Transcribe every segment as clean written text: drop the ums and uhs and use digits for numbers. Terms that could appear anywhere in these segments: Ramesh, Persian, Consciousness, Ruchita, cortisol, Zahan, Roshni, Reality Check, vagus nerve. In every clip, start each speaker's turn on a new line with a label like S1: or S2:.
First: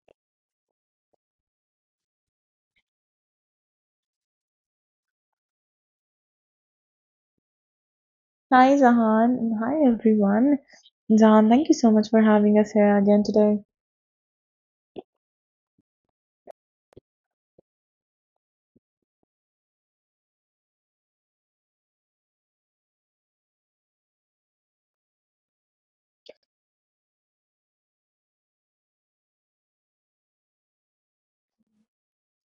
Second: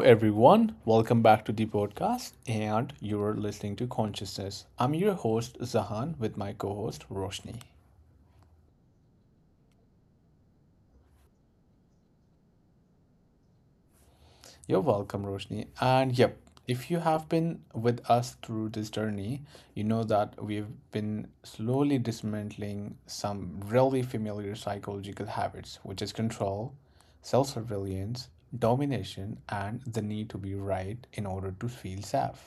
S1: everyone. Welcome back to the podcast, and you're listening to Consciousness. I'm your host, Zahan, with my co host, Roshni.
S2: Hi Zahan and hi everyone. Zahan, thank you so much for having us here again today.
S1: You're welcome, Roshni. And yep, if you have been with us through this journey, you know that we've been slowly dismantling some really familiar psychological habits, which is control, self surveillance, domination, and the need to be right in order to feel safe.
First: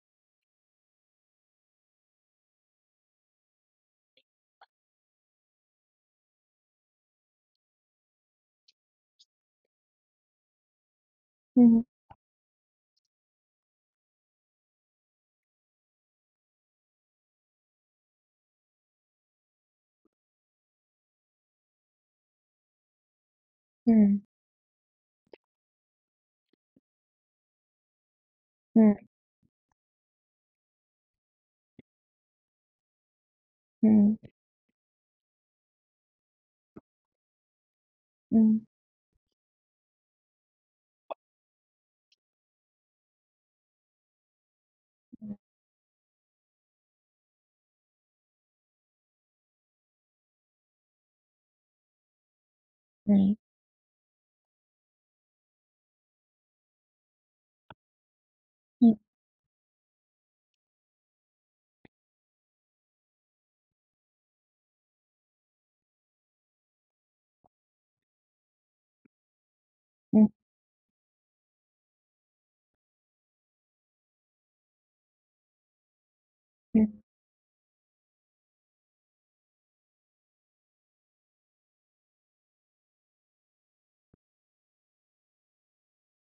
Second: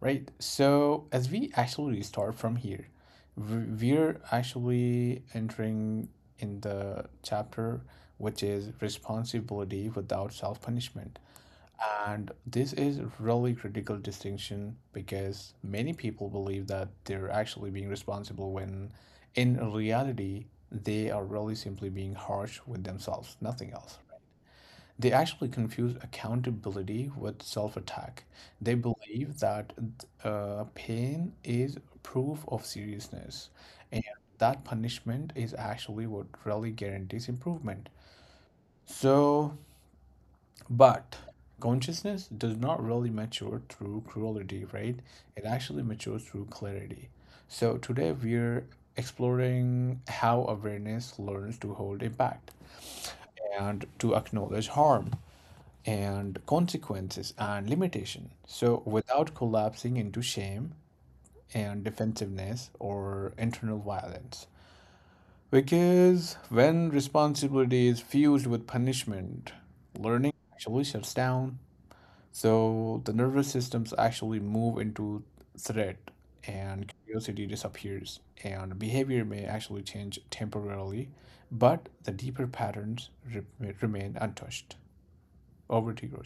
S1: Right. So as we actually start from here, we're actually entering in the chapter which is responsibility without self-punishment.
S2: Mhm,
S1: And this is really critical distinction because many people believe that they're actually being responsible when in reality they are really simply being harsh with themselves, nothing else.
S2: mhm,
S1: They actually confuse accountability with self attack. They
S2: mhm,
S1: believe that pain is proof of seriousness and
S2: mhm,
S1: that punishment is actually what really guarantees improvement.
S2: mhm,
S1: So, but consciousness does not really mature through cruelty, right? It actually matures through clarity. So, today we're exploring how awareness learns to hold impact
S2: mhm,
S1: and to acknowledge harm and consequences and limitation. So
S2: mhm,
S1: without collapsing into shame and defensiveness or internal violence. Because when responsibility is fused with punishment,
S2: mhm,
S1: learning actually shuts down. So the nervous systems actually move into threat and
S2: mhm.
S1: curiosity disappears and behavior may actually change temporarily, but the deeper patterns remain untouched. Over to you,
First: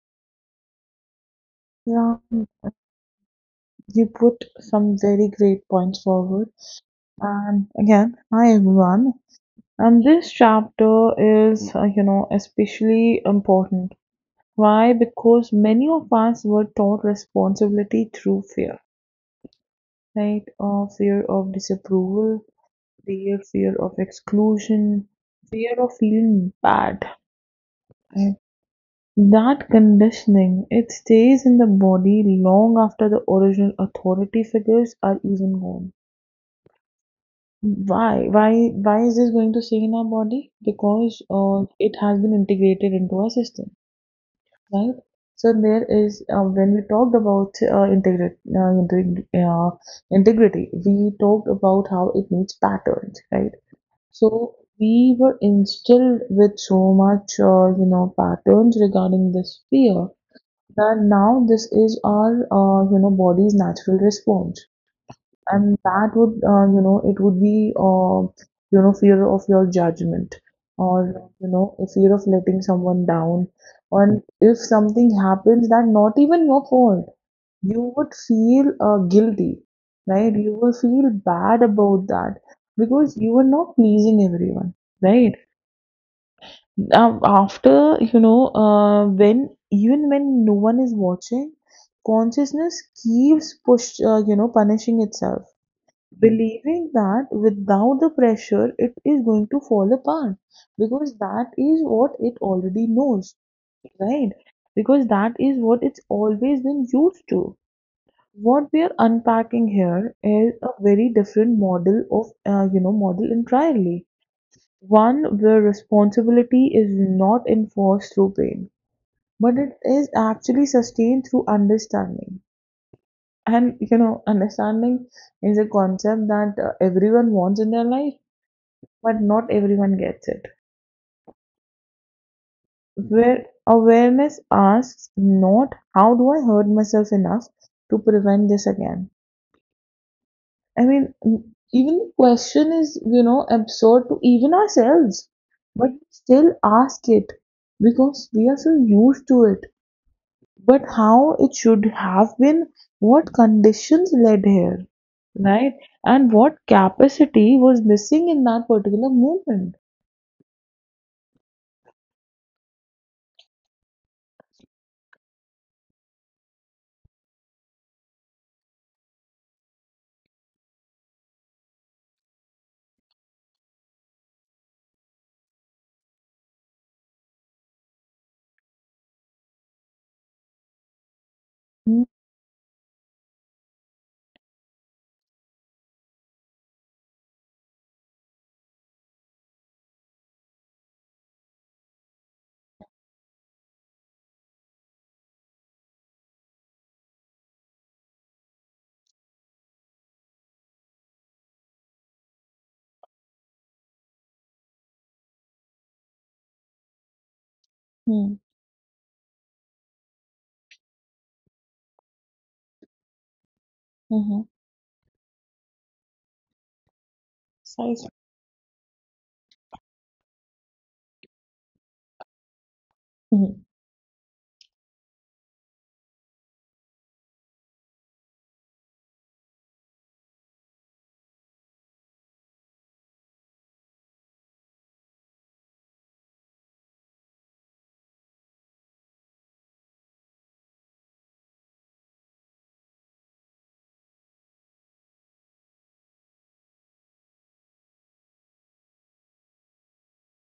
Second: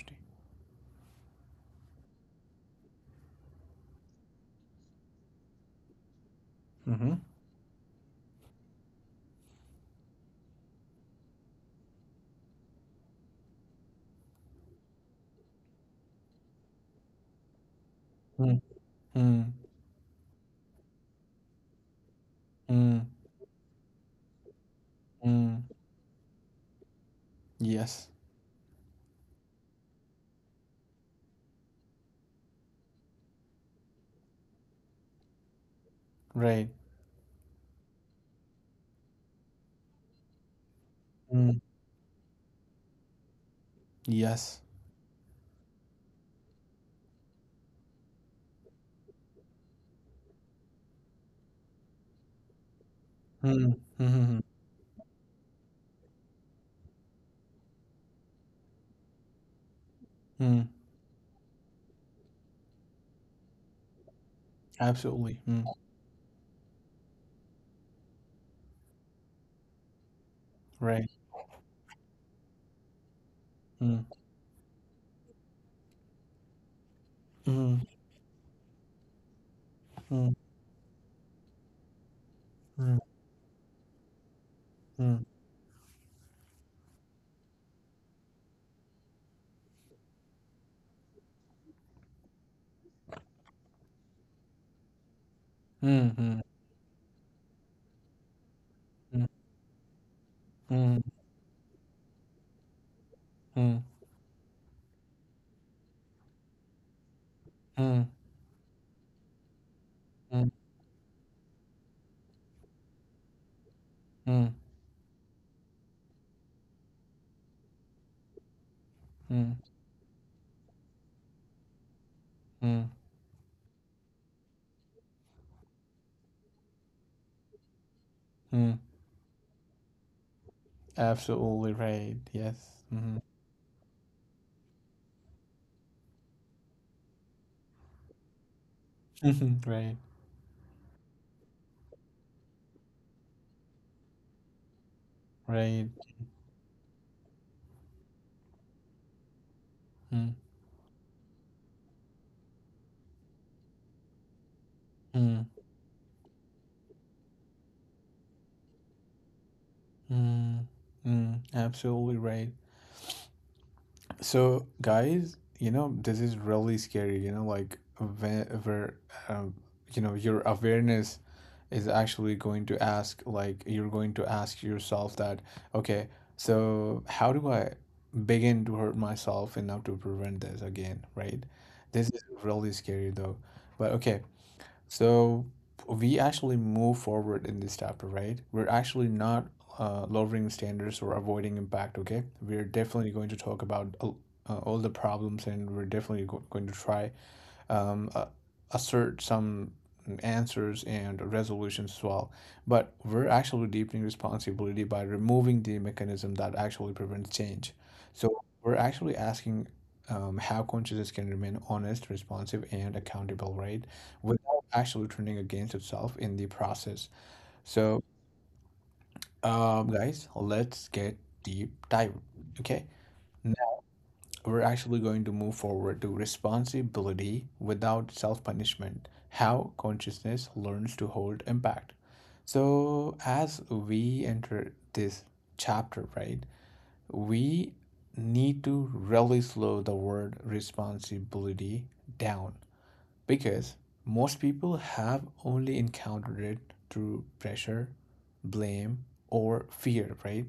S2: Zahan, you put some very great points forward.
S1: Roshni.
S2: And again, hi everyone. And this chapter is especially important. Why? Because many of us were taught responsibility through fear,
S1: Mm-hmm.
S2: right? Or fear of disapproval,
S1: Mm,
S2: fear of exclusion,
S1: mm,
S2: fear of feeling bad.
S1: yes,
S2: And that conditioning, it stays in the body long after the original authority figures are even gone.
S1: right.
S2: Why? Why? Why is this going to stay in our body? Because
S1: Mm,
S2: it has been integrated into our system,
S1: yes.
S2: right? So there is when we talked about integrity, we talked about how it needs patterns, right?
S1: Mm, mm-hmm,
S2: So we were instilled with so much patterns regarding this fear
S1: mm,
S2: that now this is our body's natural response.
S1: absolutely. Mm,
S2: And that would, you know, it would be fear of your judgment
S1: right.
S2: or a fear of letting someone down.
S1: Mm,
S2: And if something happens that not even your fault,
S1: mm,
S2: you would feel guilty,
S1: mm,
S2: right? You will feel bad about that
S1: mm,
S2: because you are not pleasing everyone,
S1: mm,
S2: right? Now, after, you know, when even when no one is watching, consciousness keeps punishing itself,
S1: mm, mm,
S2: believing that without the pressure, it is going to fall apart
S1: mm, mm, mm, mm,
S2: because that is what it already knows, right? Because that is what it's always been used to.
S1: mm,
S2: What we are unpacking here is a very different model of, you know, model entirely.
S1: mm,
S2: One where responsibility is not enforced through pain,
S1: mm,
S2: but it is actually sustained through understanding.
S1: mm,
S2: Understanding is a concept that everyone wants in their life,
S1: mm.
S2: but not everyone gets it.
S1: Absolutely right. Yes. Mm-hmm.
S2: Where awareness asks not how do I hurt myself enough to prevent this again,
S1: Right.
S2: I mean, even the question is absurd to even ourselves,
S1: Right.
S2: but we still ask it because we are so used to it.
S1: Mm,
S2: But how it should have been, what conditions led here,
S1: mm,
S2: right? And what capacity was missing in that particular moment.
S1: mm, mm. Absolutely right. So, guys, you know, this is really scary, you know, like whenever, um, you know, your awareness is actually going to ask, like, you're going to ask yourself that, okay, so how do I begin to hurt myself enough to prevent this again, right? This is really scary though. But okay, so we actually move forward in this chapter, right? We're actually not lowering standards or avoiding impact, okay? We're definitely going to talk about all the problems and we're definitely going to try um, uh, assert some answers and resolutions as well. But we're actually deepening responsibility by removing the mechanism that actually prevents change.
S2: Mm-hmm.
S1: So we're actually asking how consciousness can remain honest, responsive, and accountable, right?
S2: Mm-hmm.
S1: Without actually turning against itself in the process. So,
S2: Precisely.
S1: guys, let's get deep dive. Okay, we're actually going to move forward to responsibility without self punishment, how consciousness learns to hold impact. So as we enter this chapter, right, we need to really slow the word responsibility down, because most people have only encountered it through pressure, blame, or fear, right?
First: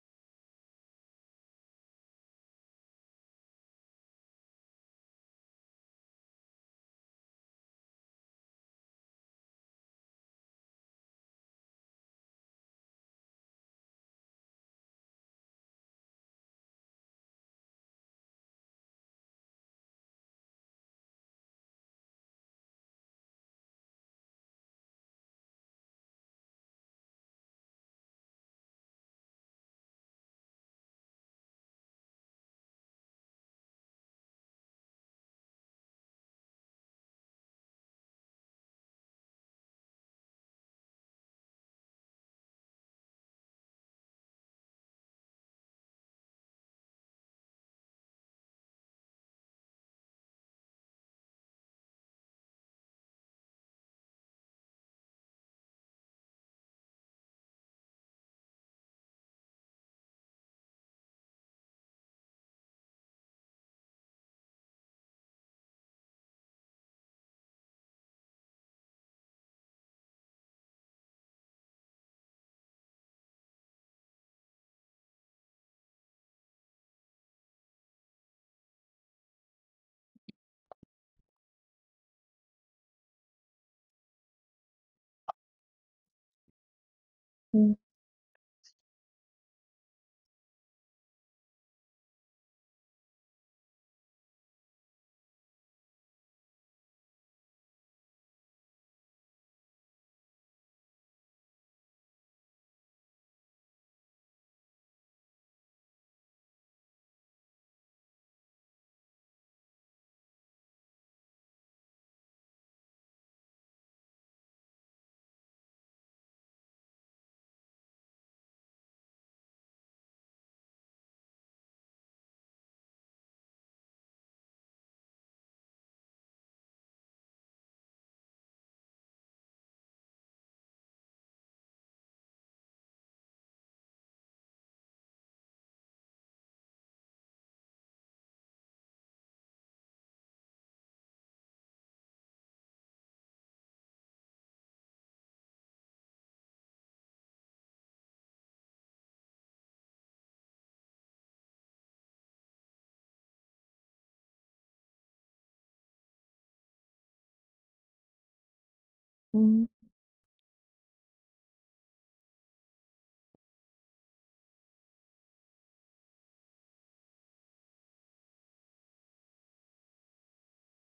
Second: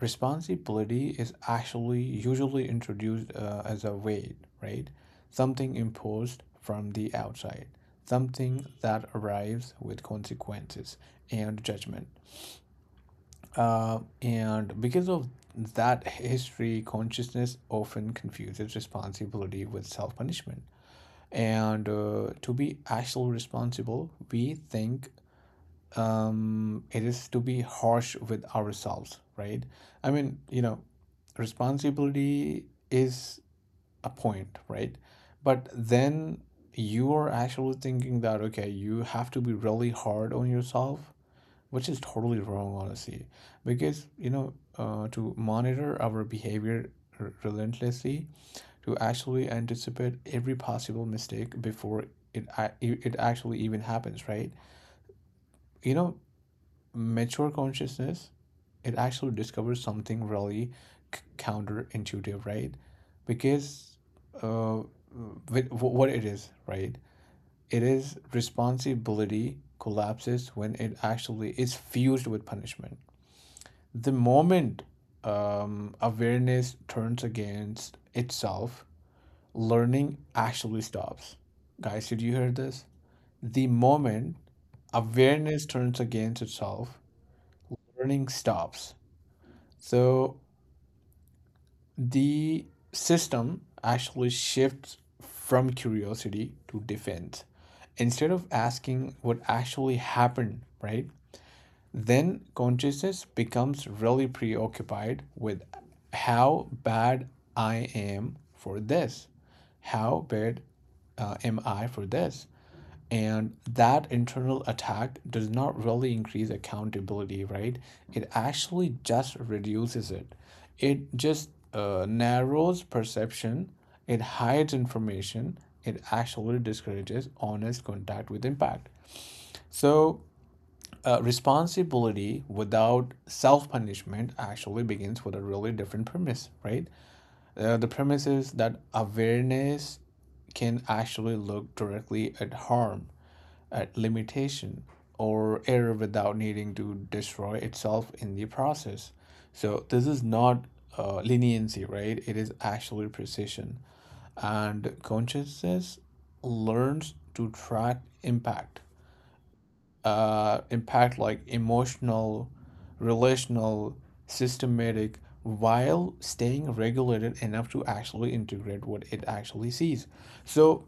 S1: Responsibility is actually usually introduced as a weight, right? Something imposed from the outside, something that arrives with consequences and judgment. And because of that history, consciousness often confuses responsibility with self punishment. And to be actually responsible, we think it is to be harsh with ourselves, right? I mean, you know, responsibility is a point, right? But then you are actually thinking that, okay, you have to be really hard on yourself, which is totally wrong, honestly. Because, you know, to monitor our behavior relentlessly, to actually anticipate every possible mistake before it actually even happens, right? You know, mature consciousness, it actually discovers something really counterintuitive, right? Because uh, with, what it is, right? It is, responsibility collapses when it actually is fused with punishment. The moment awareness turns against itself, learning actually stops. Guys, did you hear this? The moment awareness turns against itself,
S2: Mm-hmm.
S1: learning stops. So the system actually shifts from curiosity to defense. Instead of asking what actually happened, right? Then consciousness becomes really preoccupied with how bad I am for this. How bad am I for this? And that internal attack does not really increase accountability, right? It actually just reduces it. It just narrows perception, it hides information, it actually discourages honest contact with impact. So, responsibility without self punishment actually begins with a really different premise, right? The premise is that awareness can actually look directly at harm, at limitation or error without needing to destroy itself in the process. So this is not leniency, right? It is actually precision. And consciousness learns to track impact,
S2: Mm-hmm.
S1: impact like emotional, relational, systematic, while staying regulated enough to actually integrate what it actually sees. So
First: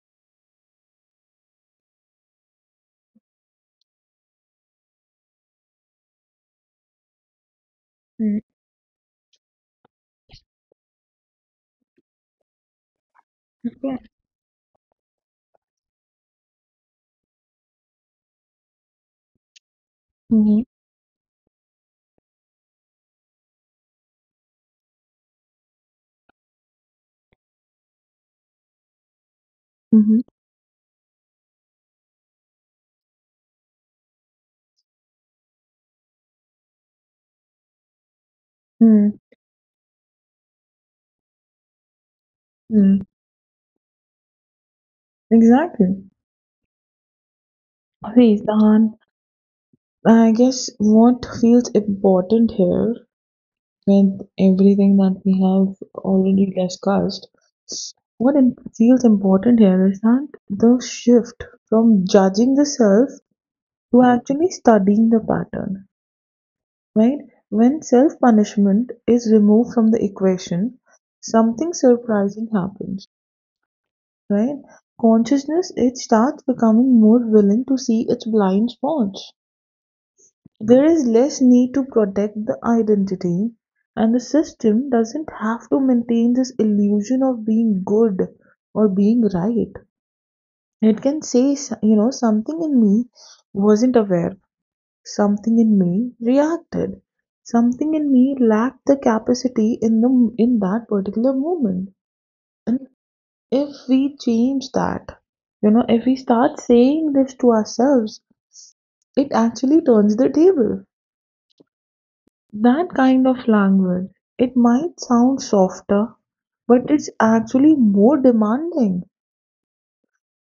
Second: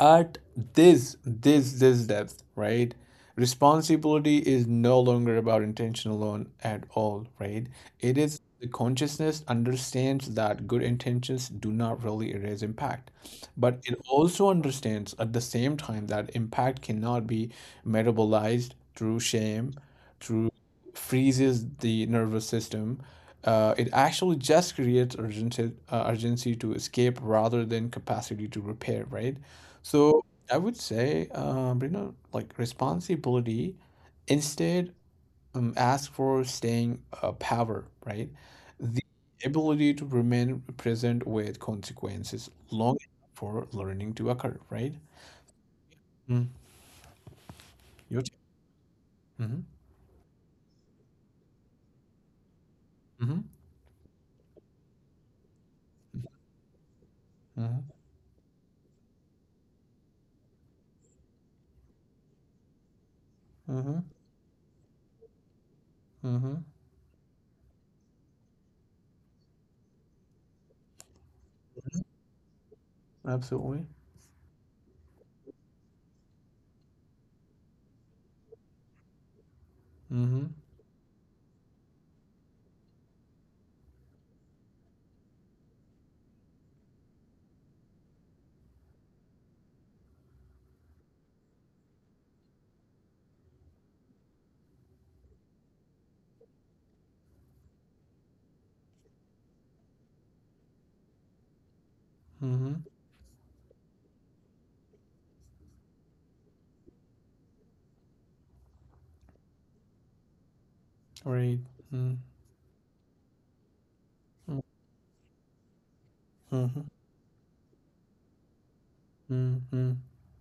S1: at this depth, right? Responsibility is no longer about intention alone at all, right? It is,
S2: Mm-hmm.
S1: the consciousness understands that good intentions do not really erase impact, but it
S2: Yeah.
S1: also understands at the same time that impact cannot be metabolized through shame, through
S2: Mm-hmm.
S1: freezes the nervous system. It actually just creates urgency, urgency to escape rather than capacity to repair, right? So I would say, you know, like responsibility, instead, ask for staying power, right? The
S2: Mm-hmm.
S1: ability to remain present with consequences long
S2: Mm-hmm.
S1: enough for learning to occur, right?
S2: Exactly.
S1: Mm. Your
S2: Please,
S1: turn.
S2: I guess what feels important here
S1: Mm-hmm. Mm-hmm.
S2: with everything that we have already discussed, what feels important here is that the shift from judging the self
S1: Mm-hmm. Mm-hmm.
S2: to actually studying the pattern,
S1: Mm-hmm.
S2: right? When self punishment is removed from the equation, something surprising happens,
S1: Absolutely.
S2: right? Consciousness, it starts becoming more willing to see its blind spots.
S1: Mm-hmm.
S2: There is less need to protect the identity, and the system doesn't have to maintain this illusion of being good or being right. It can say, something in me wasn't aware, something in me reacted, something in me lacked the capacity in the in that particular moment.
S1: Mm-hmm.
S2: And if we change that if we start saying this to ourselves, it actually turns the table.
S1: Right. Mm-hmm.
S2: That kind of language, it might sound softer,
S1: Mm-hmm.
S2: but it's actually more demanding.
S1: Mm-hmm.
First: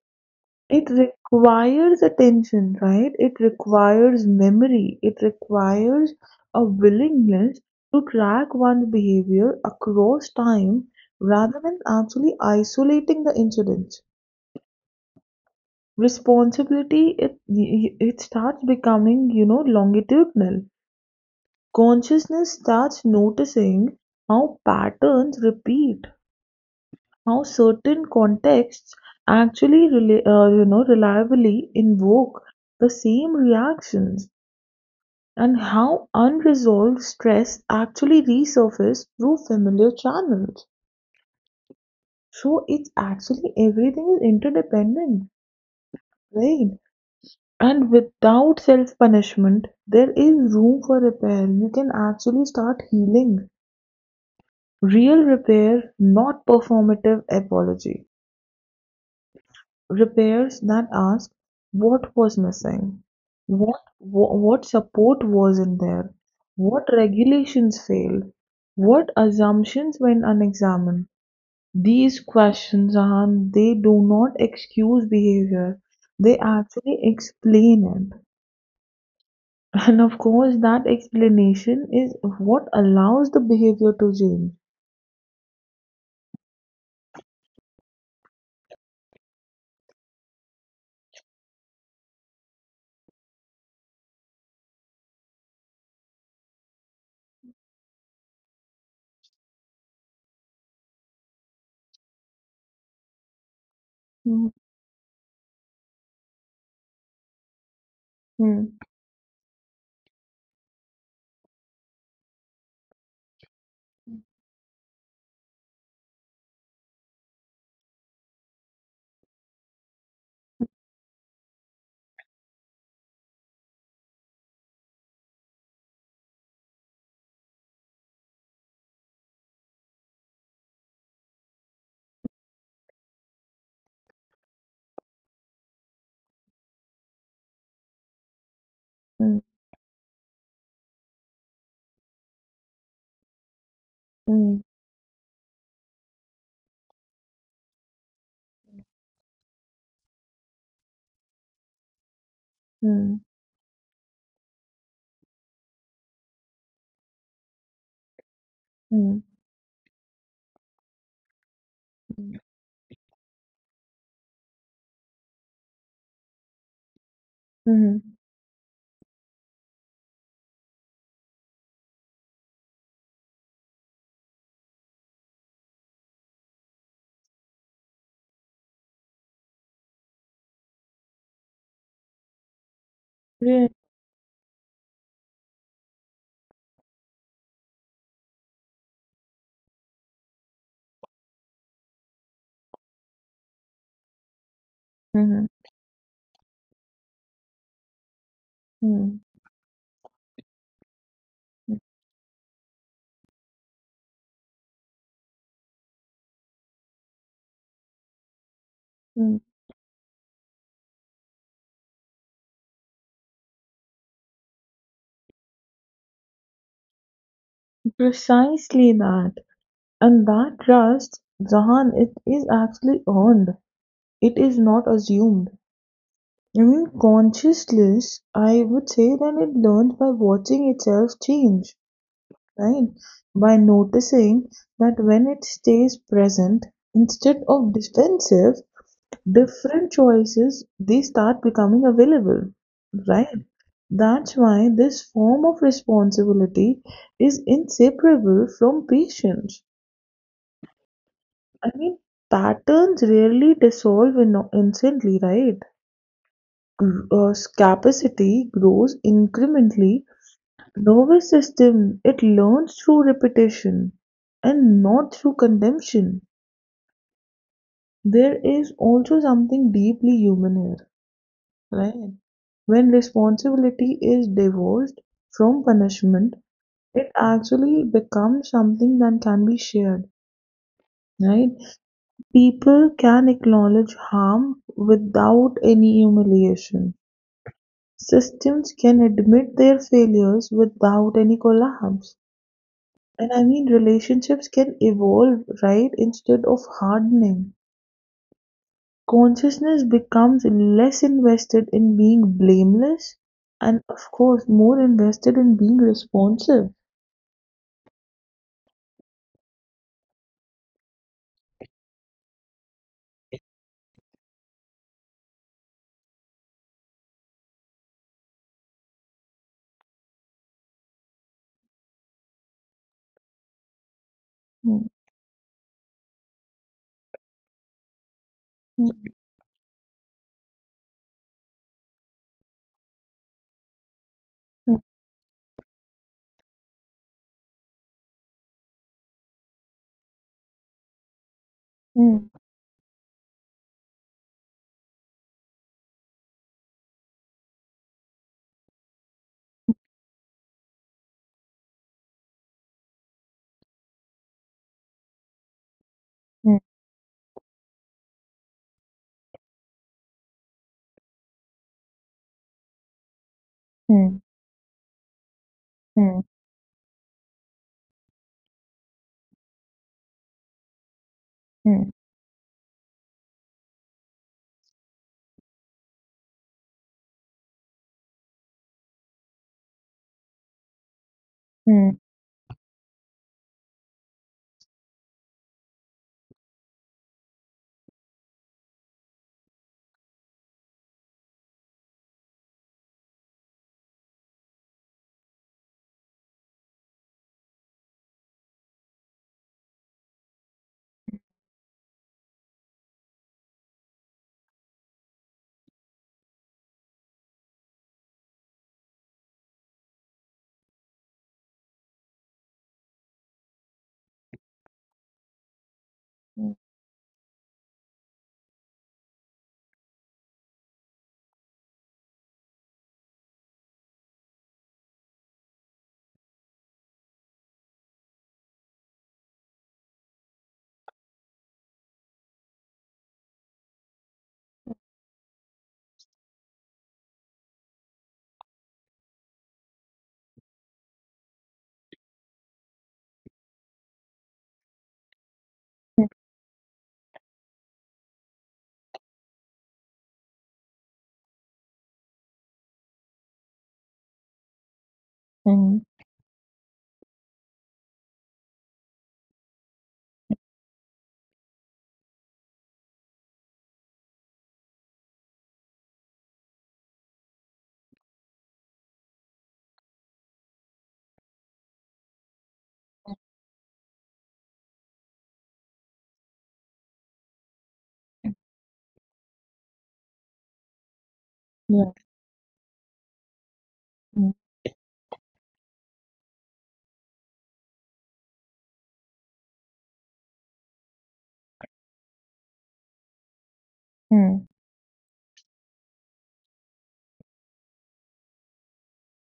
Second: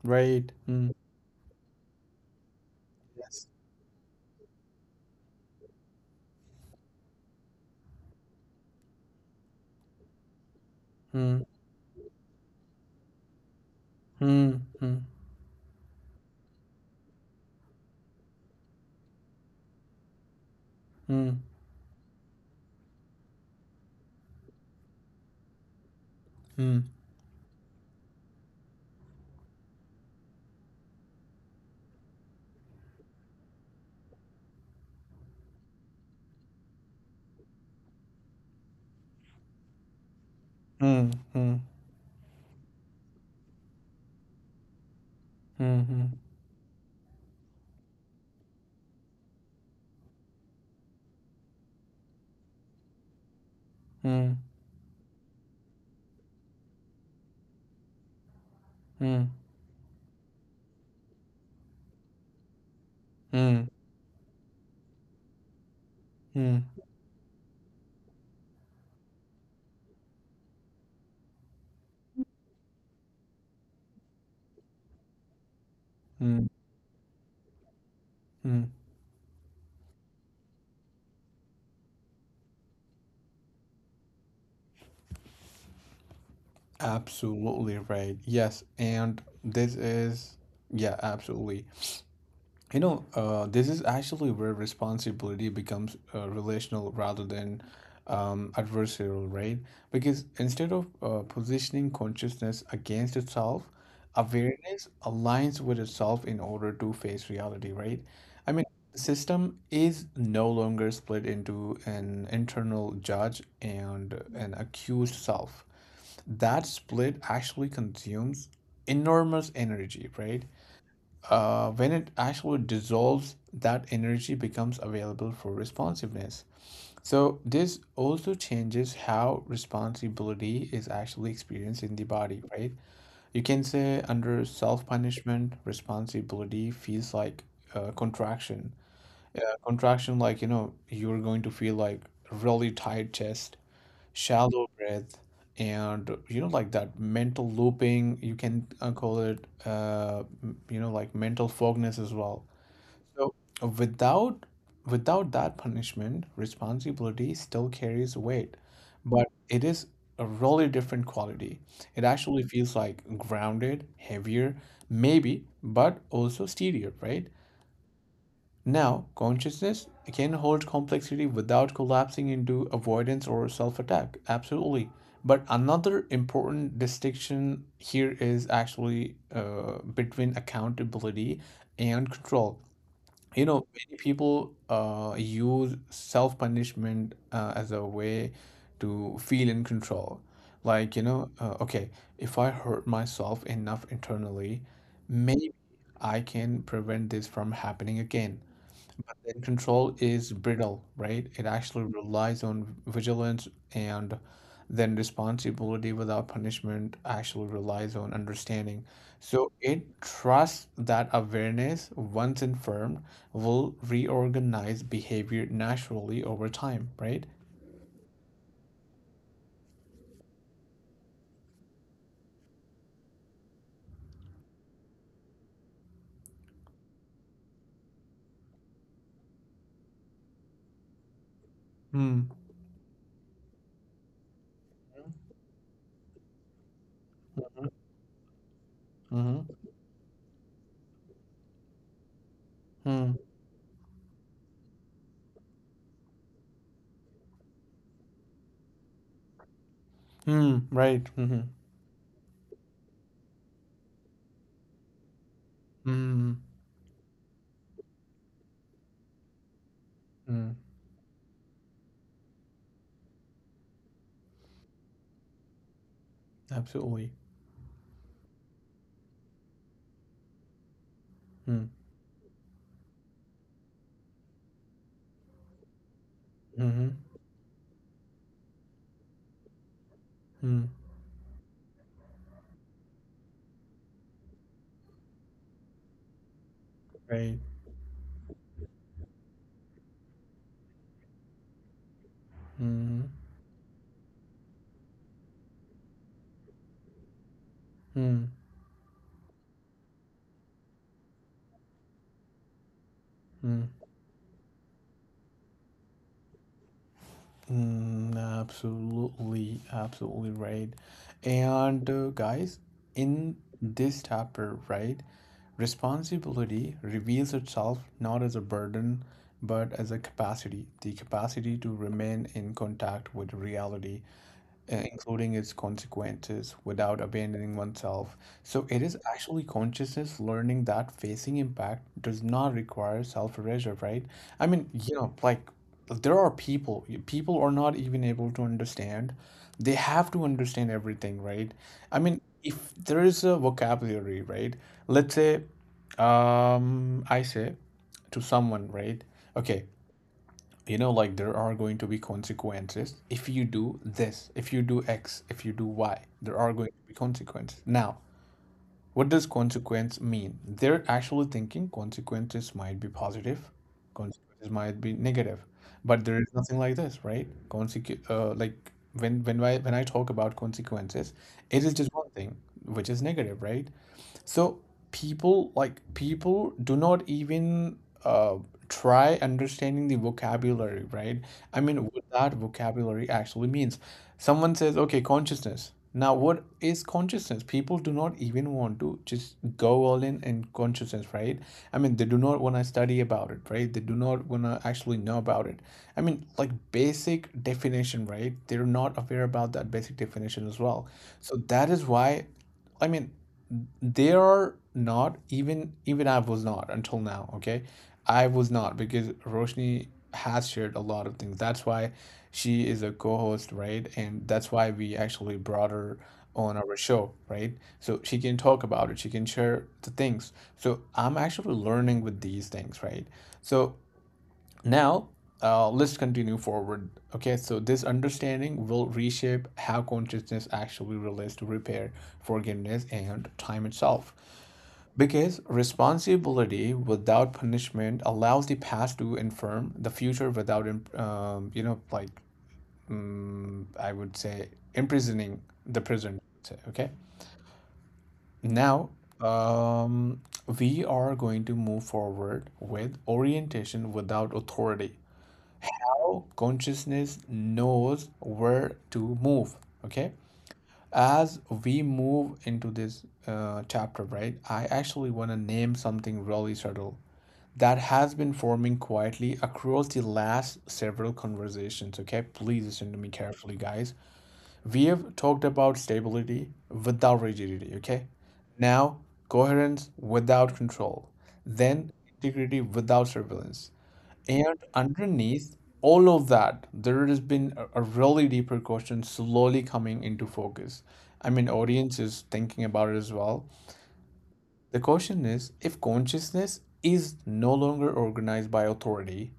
S1: Right.
S2: It
S1: Mm.
S2: requires attention, right? It
S1: Yes.
S2: requires memory. It requires a willingness to track one's behavior across time
S1: Mm-hmm.
S2: rather than actually isolating the incidents.
S1: Mm-hmm.
S2: Responsibility, it starts becoming longitudinal.
S1: Mm-hmm.
S2: Consciousness starts noticing how patterns repeat, how certain contexts actually reliably invoke the same reactions, and how unresolved stress actually resurfaces through familiar channels.
S1: Mm, mm,
S2: So it's actually everything is interdependent,
S1: mm, mm,
S2: right? And without self punishment, there is room for repair. You can actually start healing
S1: mm,
S2: real repair, not performative apology.
S1: mm,
S2: Repairs that ask what was missing,
S1: mm,
S2: what support wasn't there,
S1: mm,
S2: what regulations failed, what assumptions went unexamined. These questions, Zahan, they do not excuse behavior. They
S1: mm,
S2: actually explain it.
S1: mm.
S2: And of course, that explanation is what allows the behavior to change.
S1: Absolutely right. Yes, and this is, yeah, absolutely. You know, this is actually where responsibility becomes relational rather than adversarial, right? Because instead of positioning consciousness against itself,
S2: Mm,
S1: awareness aligns with itself in order to face reality, right? I mean,
S2: mm,
S1: the system is no longer split into an internal judge and an accused self. That split actually consumes enormous energy, right? When it actually dissolves, that energy becomes available for responsiveness. So, this also changes how responsibility is actually experienced in the body, right? You can say under self punishment, responsibility feels like contraction.
S2: mm,
S1: Contraction, like, you know, you're going to feel like really tight chest,
S2: mm,
S1: shallow breath, and you know like that mental looping, you can call it you know like mental fogness as well.
S2: mm,
S1: So, uh, without without that punishment, responsibility still carries weight,
S2: mm,
S1: but it is a really different quality. It actually feels like grounded, heavier maybe, but also steadier, right?
S2: mm,
S1: Now, consciousness can hold complexity without collapsing into avoidance or self attack. Absolutely. But another important distinction here is actually between accountability and control. You know,
S2: mm,
S1: many people use self punishment as a way to feel in control. Like, you know, okay, if I hurt myself enough internally,
S2: mm, mm,
S1: maybe I can prevent this from happening again.
S2: mm.
S1: Then control is brittle, right? It actually relies on vigilance, and then responsibility without punishment actually relies on understanding.
S2: Mm,
S1: So it trusts that awareness, once informed, will reorganize behavior naturally over time, right?
S2: precisely that. And that trust, Jahan, it is actually earned. It is not assumed. I mean, consciousness, I would say that it learns by watching itself change,
S1: Hmm.
S2: right? By noticing that when it stays present, instead of defensive,
S1: Mm-hmm.
S2: different choices, they start becoming available,
S1: Mm-hmm.
S2: right? That's why this form of responsibility is inseparable from patience.
S1: Hmm. Right. Mm-hmm.
S2: I mean, patterns rarely dissolve in instantly, right?
S1: Mm-hmm.
S2: Gr- Uh, Capacity grows incrementally.
S1: Mm.
S2: Nervous system it learns through repetition and not through consumption.
S1: Absolutely.
S2: There is also something deeply human here,
S1: Mm.
S2: right? When responsibility is divorced from punishment,
S1: Mm-hmm.
S2: it actually becomes something that can be shared,
S1: Mm.
S2: right? People can acknowledge harm without any humiliation.
S1: Right.
S2: Systems can admit their failures without any collapse.
S1: Mm-hmm.
S2: And I mean, relationships can evolve, right, instead of hardening.
S1: Mm.
S2: Consciousness becomes less invested in being blameless
S1: Mm.
S2: and, of course, more invested in being responsive.
S1: Mm, absolutely, absolutely right. And guys, in this chapter, right, responsibility reveals itself not as a burden, but as a capacity, the capacity to remain in contact with reality,
S2: Mm,
S1: including its consequences without abandoning oneself. So it is
S2: mm,
S1: actually consciousness learning that facing impact does not require self-erasure, right? I mean, you know, like there are people, people are not even able to understand. They have to understand everything, right? I mean,
S2: mm,
S1: if there is a vocabulary, right? Let's say, I say to someone, right? Okay, you know, like there are going to be consequences if you do this, if you do x, if you do y, there are going to be consequences. Now, what does consequence mean? They're actually thinking consequences might be positive,
S2: mm,
S1: consequences might be negative, but there
S2: mm,
S1: is nothing like this, right? Like, when when I talk about consequences, it is
S2: mm,
S1: just one thing, which is negative, right? So people, like, people do not even uh, try understanding the vocabulary, right? I mean,
S2: mm, mm,
S1: what that vocabulary actually means. Someone says, okay, consciousness, now what is consciousness? People do not even want to just go all in consciousness, right? I mean, they do not want to study about it, right? They do not want to actually know about it. I mean, like basic definition, right? They're not aware about that basic definition as well. So that is why, I mean, they are not even I was not until now. Okay, I was not, because Roshni has shared a lot of things. That's why she is a co-host, right? And that's why we actually brought her on our show, right? So she can talk about it, she can share the things, so I'm actually learning with these things, right? So now, let's continue forward. Okay, so this understanding will reshape how consciousness actually relates to repair, forgiveness, and time itself, because responsibility without punishment allows the past to inform the future without, you know, like, I would say, imprisoning the present. Okay. Now, um, we are going to move forward with orientation without authority.
S2: mm, mm,
S1: How consciousness knows where to move. Okay. As we move into this chapter, right, I actually want to name something really subtle that has been forming quietly across the last several conversations. Okay, please listen to me carefully, guys. We have talked about stability without rigidity. Okay,
S2: mm,
S1: now coherence without control, then
S2: yeah,
S1: integrity without surveillance.
S2: mm,
S1: And underneath all of that, there has been a really deeper question slowly coming into focus. I mean, audience is thinking about it as well.
S2: mm,
S1: The question is, if consciousness is no longer organized by authority,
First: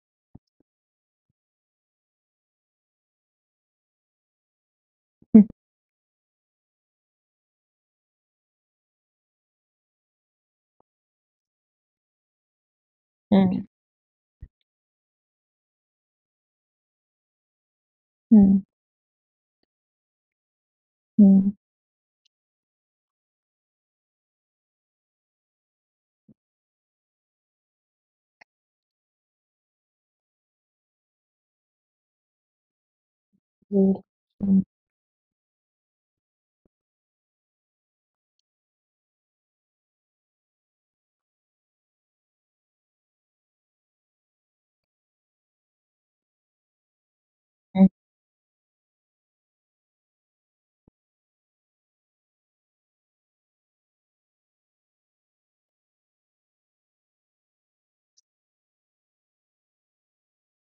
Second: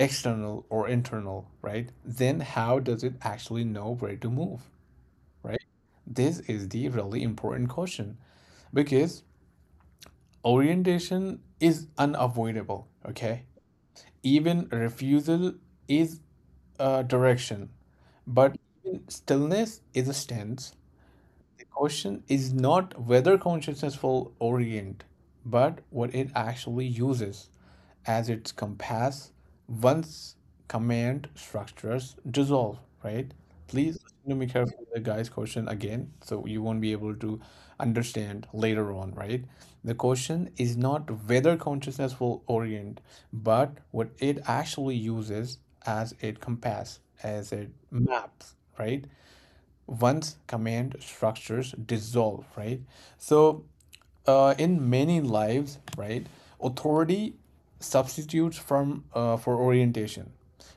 S1: external or internal, right? Then how does it actually know where to move, right? This is the really important question because orientation is unavoidable, okay?
S2: mm.
S1: Even refusal is a direction, but
S2: Mhm,
S1: stillness is a stance.
S2: mhm,
S1: The question is not whether consciousness will orient, but what it actually uses as its compass once command structures dissolve, right? Please
S2: good,
S1: listen to me
S2: mm,
S1: carefully, the guy's question again, so you won't be able to understand later on, right? The question is not whether consciousness will orient, but what it actually uses as it compass, as it
S2: mm,
S1: maps, right? Once command structures dissolve, right? So, in many lives, right, authority substitutes from for orientation.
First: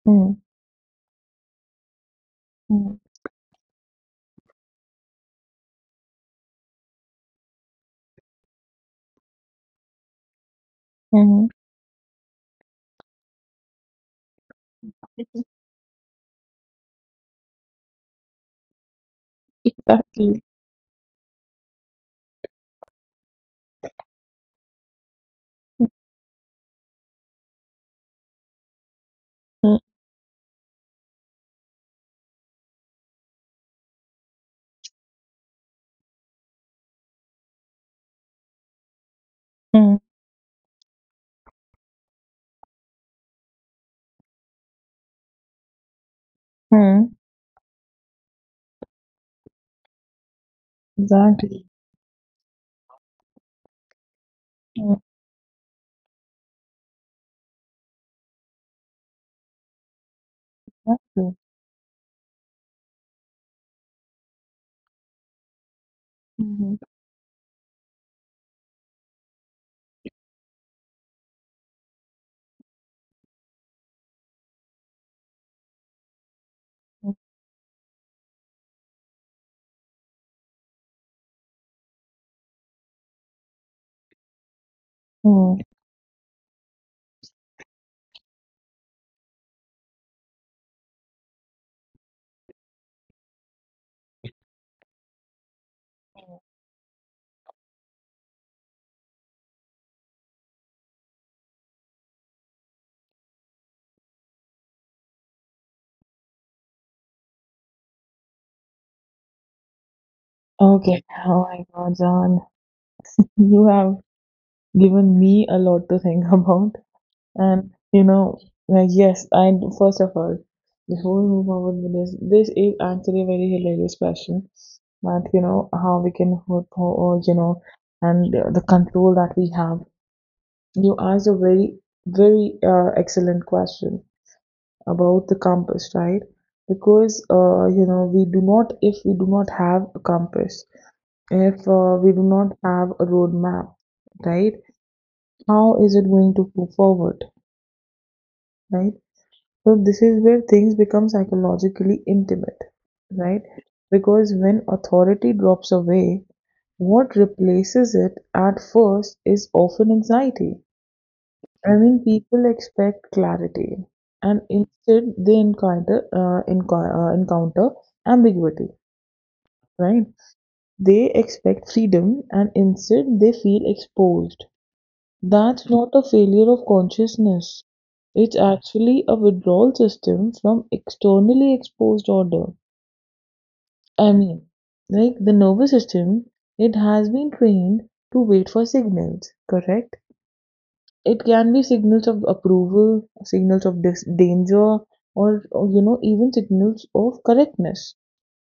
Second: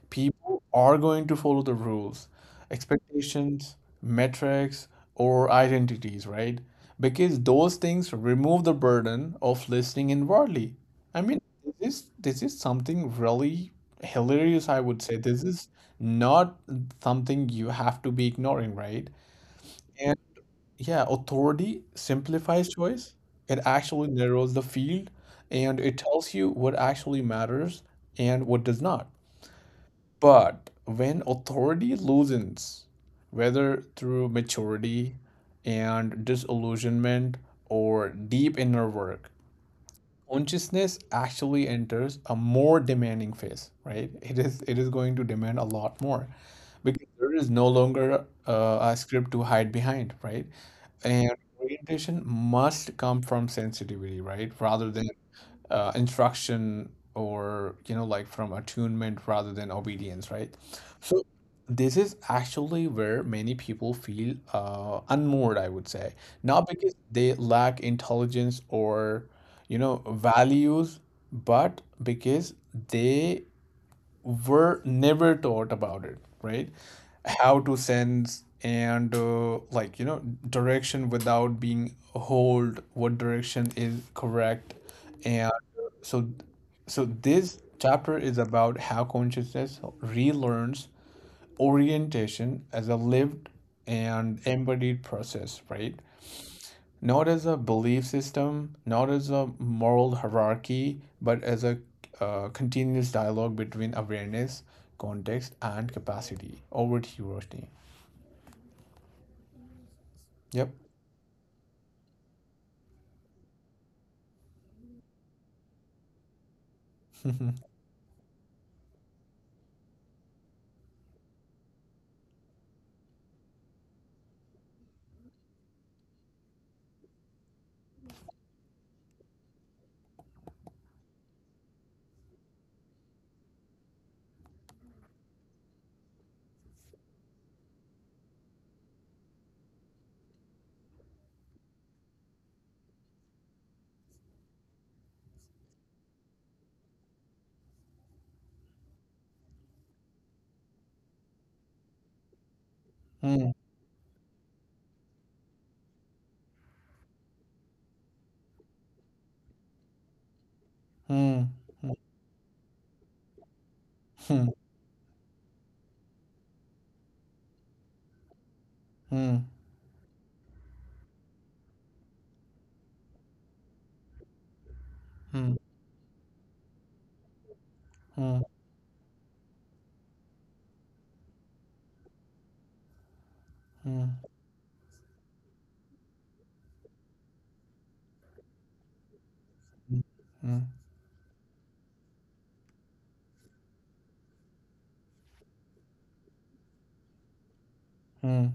S2: mm,
S1: People are going to follow the rules,
S2: mm,
S1: expectations, metrics, or identities, right? Because those things remove the burden of listening inwardly. I mean,
S2: mhm.
S1: this is something really hilarious, I would say. This is not something you have to be ignoring, right? And
S2: Exactly.
S1: yeah, authority simplifies choice. It actually narrows the field and it tells you what actually matters and what does not.
S2: Mhm,
S1: But when authority loosens, whether through maturity and disillusionment or deep inner work,
S2: mm,
S1: consciousness actually enters a more demanding phase, right? It is going to demand a lot more because
S2: mm.
S1: there is no longer a script to hide behind, right? And
S2: Exactly.
S1: orientation must come from sensitivity, right, rather
S2: Mm,
S1: than instruction, or from attunement rather than obedience, right? So
S2: exactly.
S1: this is actually where many people feel unmoored, I would say. Not
S2: Mhm,
S1: because they lack intelligence or values but because they were never taught about it, right?
S2: mm,
S1: How to sense and direction without being hold what direction is correct. And
S2: mm.
S1: so this chapter is about how consciousness relearns orientation as a lived and embodied process, right? Not as a belief system, not as a moral hierarchy, but as a continuous dialogue between awareness, context, and capacity. Over to you, Roshni. Yep.
S2: Okay. Oh my God, John, you have given me a lot to think about. And like yes, I first of all, before we move forward with this, this is actually a very hilarious question. But you know how we can hope, and the control that we have. You asked a very, very excellent question about the compass, right? Because you know we do not, if we do not have a compass, if we do not have a roadmap, right? How is it going to move forward, right? So this is where things become psychologically intimate, right?
S1: Hmm.
S2: Because when authority drops away, what replaces it at first is often anxiety.
S1: Hmm.
S2: I mean, people expect clarity, and
S1: Hmm.
S2: instead they encounter ambiguity.
S1: Hmm.
S2: Right? They expect freedom, and instead they feel exposed.
S1: Hmm.
S2: That's not a failure of consciousness.
S1: Hmm.
S2: It's actually a withdrawal system from externally exposed order.
S1: Hmm.
S2: I mean, like the nervous system, it has been trained to wait for signals, correct?
S1: Hmm. Hmm.
S2: It can be signals of approval, signals of danger, or even signals of correctness.
S1: Hmm.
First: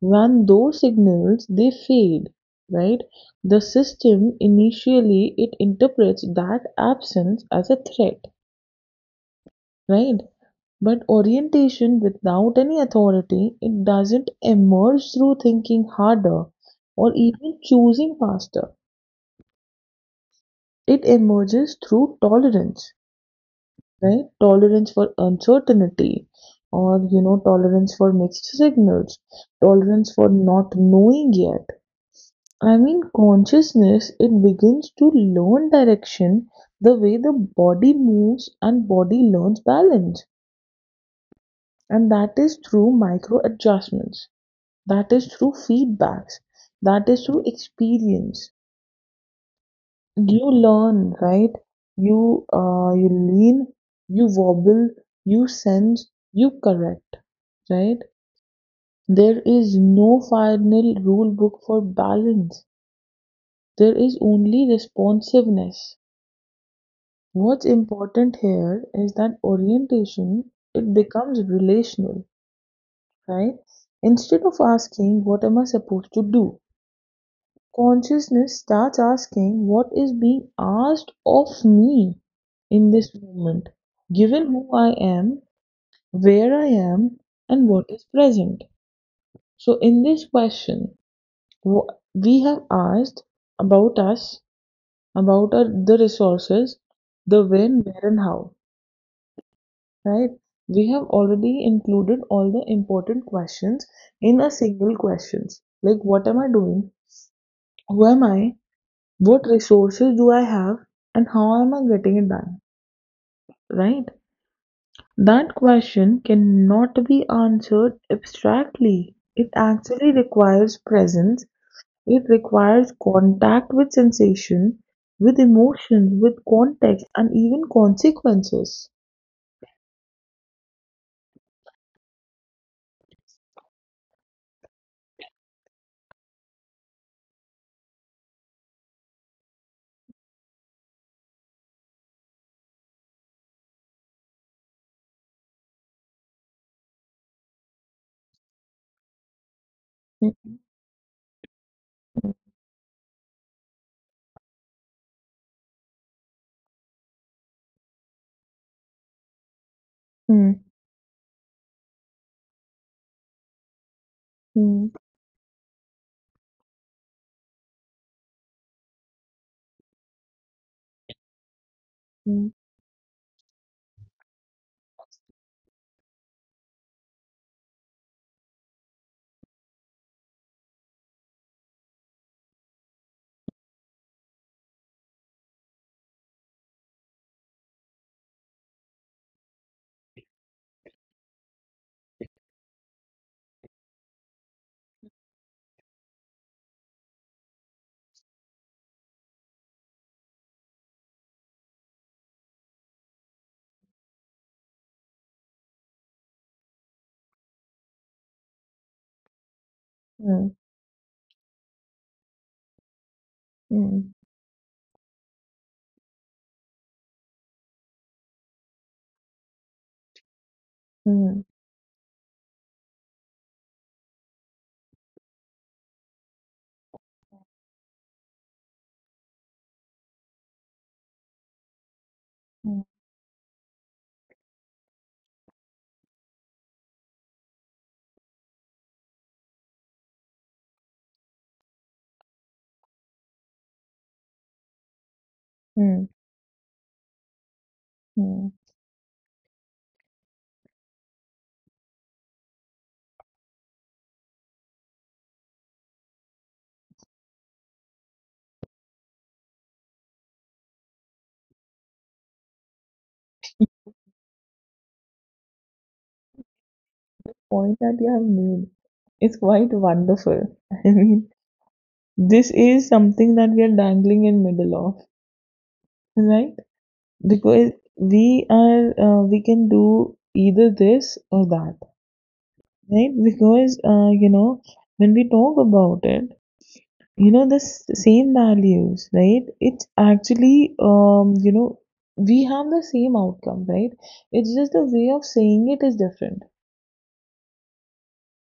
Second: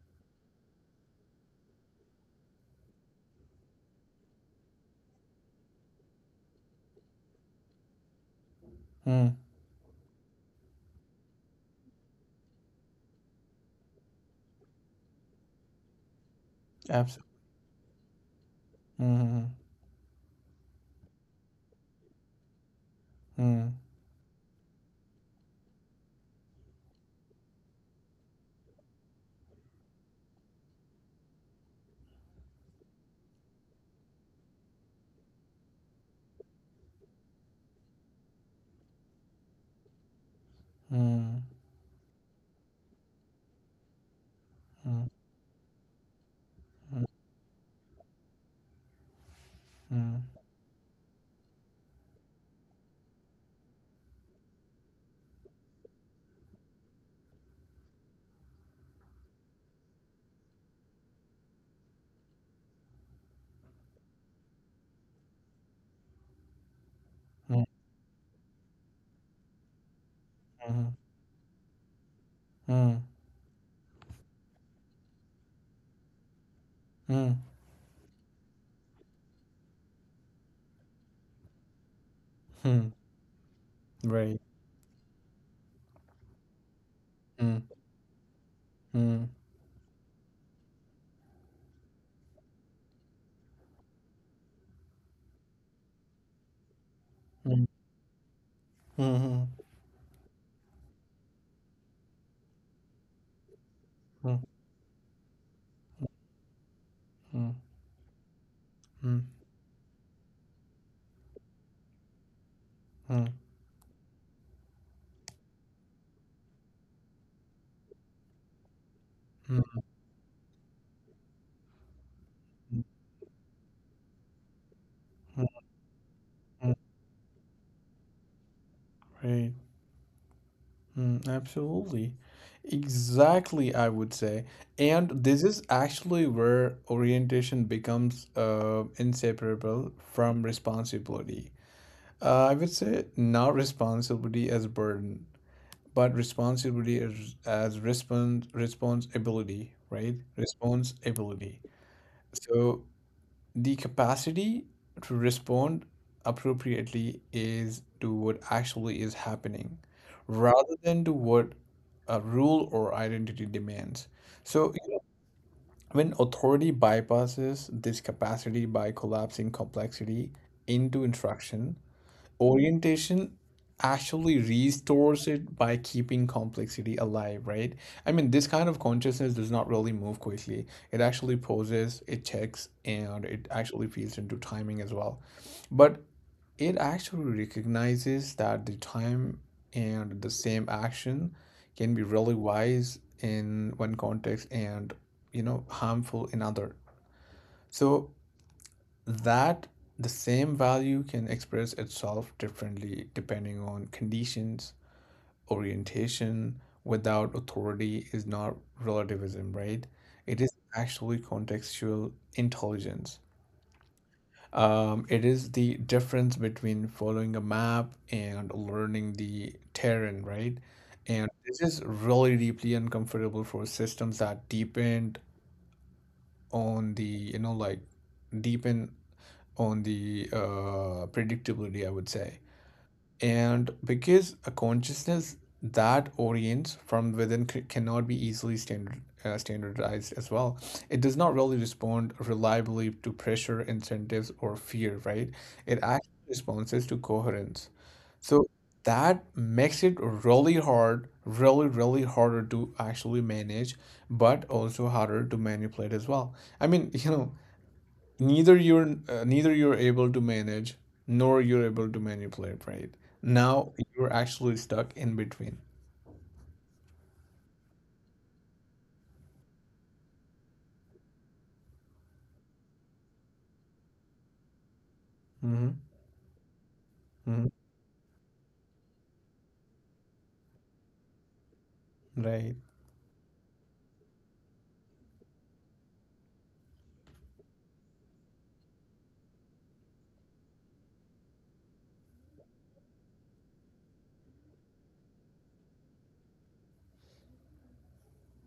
S2: When those signals they fade, right? The system initially it interprets that absence as a threat,
S1: Hmm.
S2: right? But orientation without any authority, it doesn't emerge through thinking harder or
S1: Absolutely.
S2: even choosing faster.
S1: Hmm.
S2: It emerges through tolerance.
S1: Hmm.
S2: Right? Tolerance for uncertainty, or tolerance for mixed signals, tolerance for not knowing yet. I mean, consciousness it begins to learn direction the way the body moves and body learns balance,
S1: Hmm.
S2: and that is through micro adjustments,
S1: Hmm.
S2: that is through feedbacks, that is through experience.
S1: Hmm.
S2: You learn, right? You lean, you wobble, you sense, you correct, right? There is no final rule book for balance. There is only responsiveness.
S1: Hmm.
S2: What's important here is that orientation
S1: Hmm.
S2: it becomes relational,
S1: Hmm.
S2: right? Instead of asking what am I supposed to do,
S1: Hmm.
S2: consciousness starts asking what is being asked of me
S1: Hmm.
S2: in this moment,
S1: Right.
S2: given who I am, where I am,
S1: Hmm.
S2: and what is present.
S1: Hmm.
S2: So, in this question, wh- we have asked about us, about our, the resources, the
S1: Hmm.
S2: when, where, and how,
S1: Hmm.
S2: right? We have already included all the important questions
S1: Hmm.
S2: in a single questions like what am I doing,
S1: Hmm.
S2: who am I,
S1: Mm,
S2: what resources do I have and how am I getting it done,
S1: mm,
S2: right? That question cannot be answered abstractly. It
S1: mm,
S2: actually requires presence, it
S1: mm,
S2: requires contact with sensation, with
S1: mm,
S2: emotions, with
S1: mm.
S2: context, and even consequences.
S1: Right. Mm, absolutely. Exactly, I would say. And this is actually where orientation becomes inseparable from responsibility. I would say not responsibility as burden, but responsibility as, as responsibility, right? Responsibility. So the capacity to respond appropriately is to what actually is happening
S2: Mm,
S1: rather than to what a rule or identity demands. So, you
S2: mm,
S1: know, when authority bypasses this capacity by collapsing complexity into instruction,
S2: mm,
S1: orientation actually restores it by keeping complexity alive, right? I mean, this kind of consciousness does not really move quickly. It actually pauses, it checks, and it actually feeds into timing as well. But it actually recognizes that the time and the same action can be really wise in one context and you know harmful in other. So that the same value can express itself differently depending on conditions, orientation without authority is not relativism, right? It is
S2: mm,
S1: actually contextual intelligence.
S2: mm,
S1: It is the difference between following a map and learning the terrain, right?
S2: mm,
S1: And
S2: mm,
S1: this is really deeply uncomfortable for systems that depend on the, you know, like deepen on the predictability, I would say.
S2: mm,
S1: And because a consciousness that orients from within cannot be easily standardized as well, it does not really respond reliably to pressure, incentives, or fear, right? It actually
S2: mm,
S1: responds to coherence. So
S2: mm.
S1: that makes it really hard, really, really harder to actually manage, but also harder to manipulate as well. I mean, you know, neither you're able to manage nor you're able to manipulate, right? Now you're actually stuck in between.
S2: Point that you have made is quite wonderful. I mean, this is something that we are dangling in middle of,
S1: Hmm.
S2: right?
S1: Hmm.
S2: Because we can do either this or that,
S1: Right.
S2: right? Because when we talk about it, the same values, right? It's actually we have the same outcome, right? It's just the way of saying it is different.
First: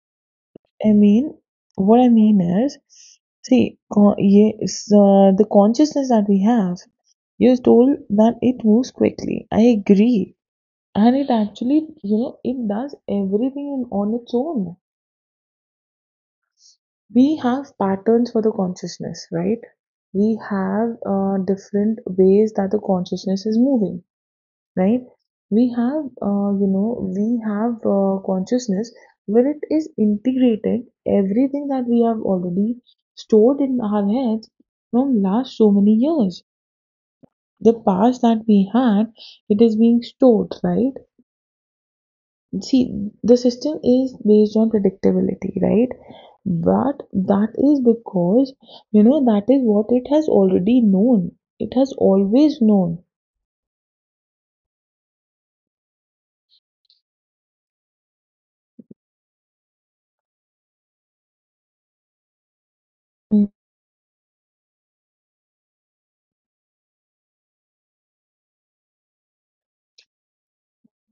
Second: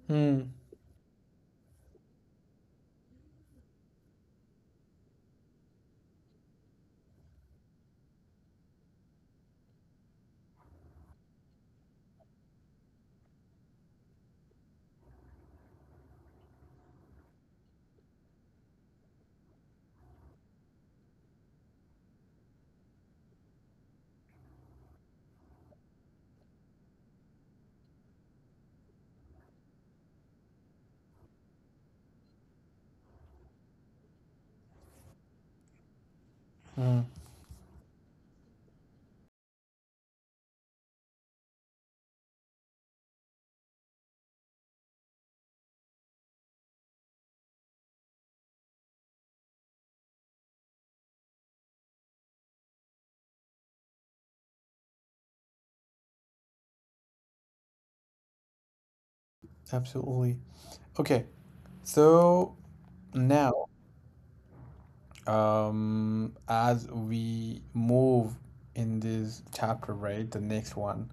S1: Hmm.
S2: I mean, what I mean is, see, yes, the consciousness that we have, you told that it moves quickly. I agree. And it actually it does everything on its own. We have patterns for the consciousness, right? We have different ways that the consciousness is moving. Right? We have consciousness where it is integrated everything that we have already stored in our heads from last so many years. The past that we had, it is being stored, right? See, the system is based on predictability, right? But that is because that is what it has already known. It has always known.
S1: Absolutely. Okay, so now, as we move in this chapter, right, the next one,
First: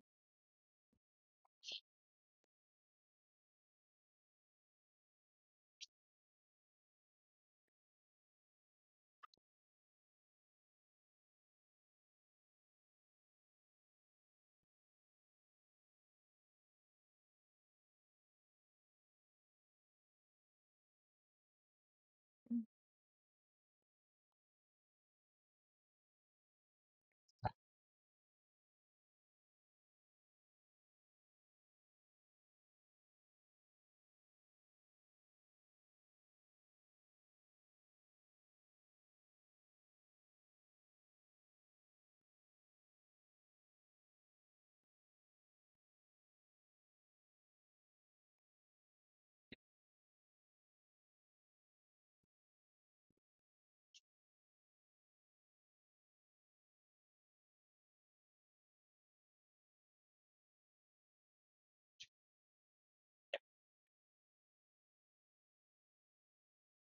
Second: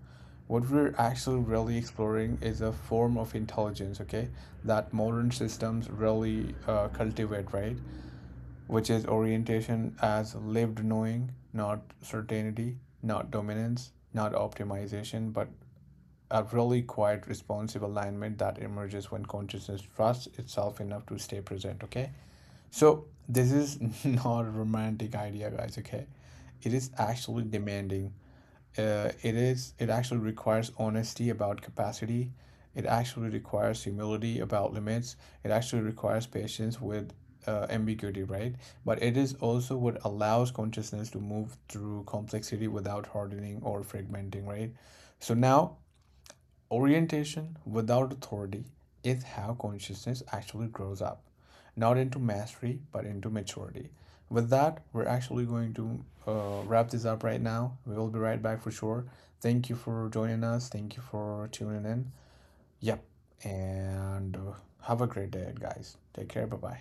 S1: what we're actually really exploring is a form of intelligence, okay, that modern systems really cultivate, right? Which is orientation as lived knowing, not certainty, not dominance, not optimization, but a really quiet, responsive alignment that emerges when consciousness trusts itself enough to stay present. Okay. So, this is not a romantic idea, guys. Okay. It is actually demanding. It actually requires honesty about capacity, it actually requires humility about limits, it actually requires patience with ambiguity, right? But it is also what allows consciousness to move through complexity without hardening or fragmenting, right? So now, orientation without authority is how consciousness actually grows up, not into mastery, but into maturity. With that, we're actually going to wrap this up right now. We will be right back for sure. Thank you for joining us. Thank you for tuning in. Yep. And have a great day, guys. Take care. Bye bye.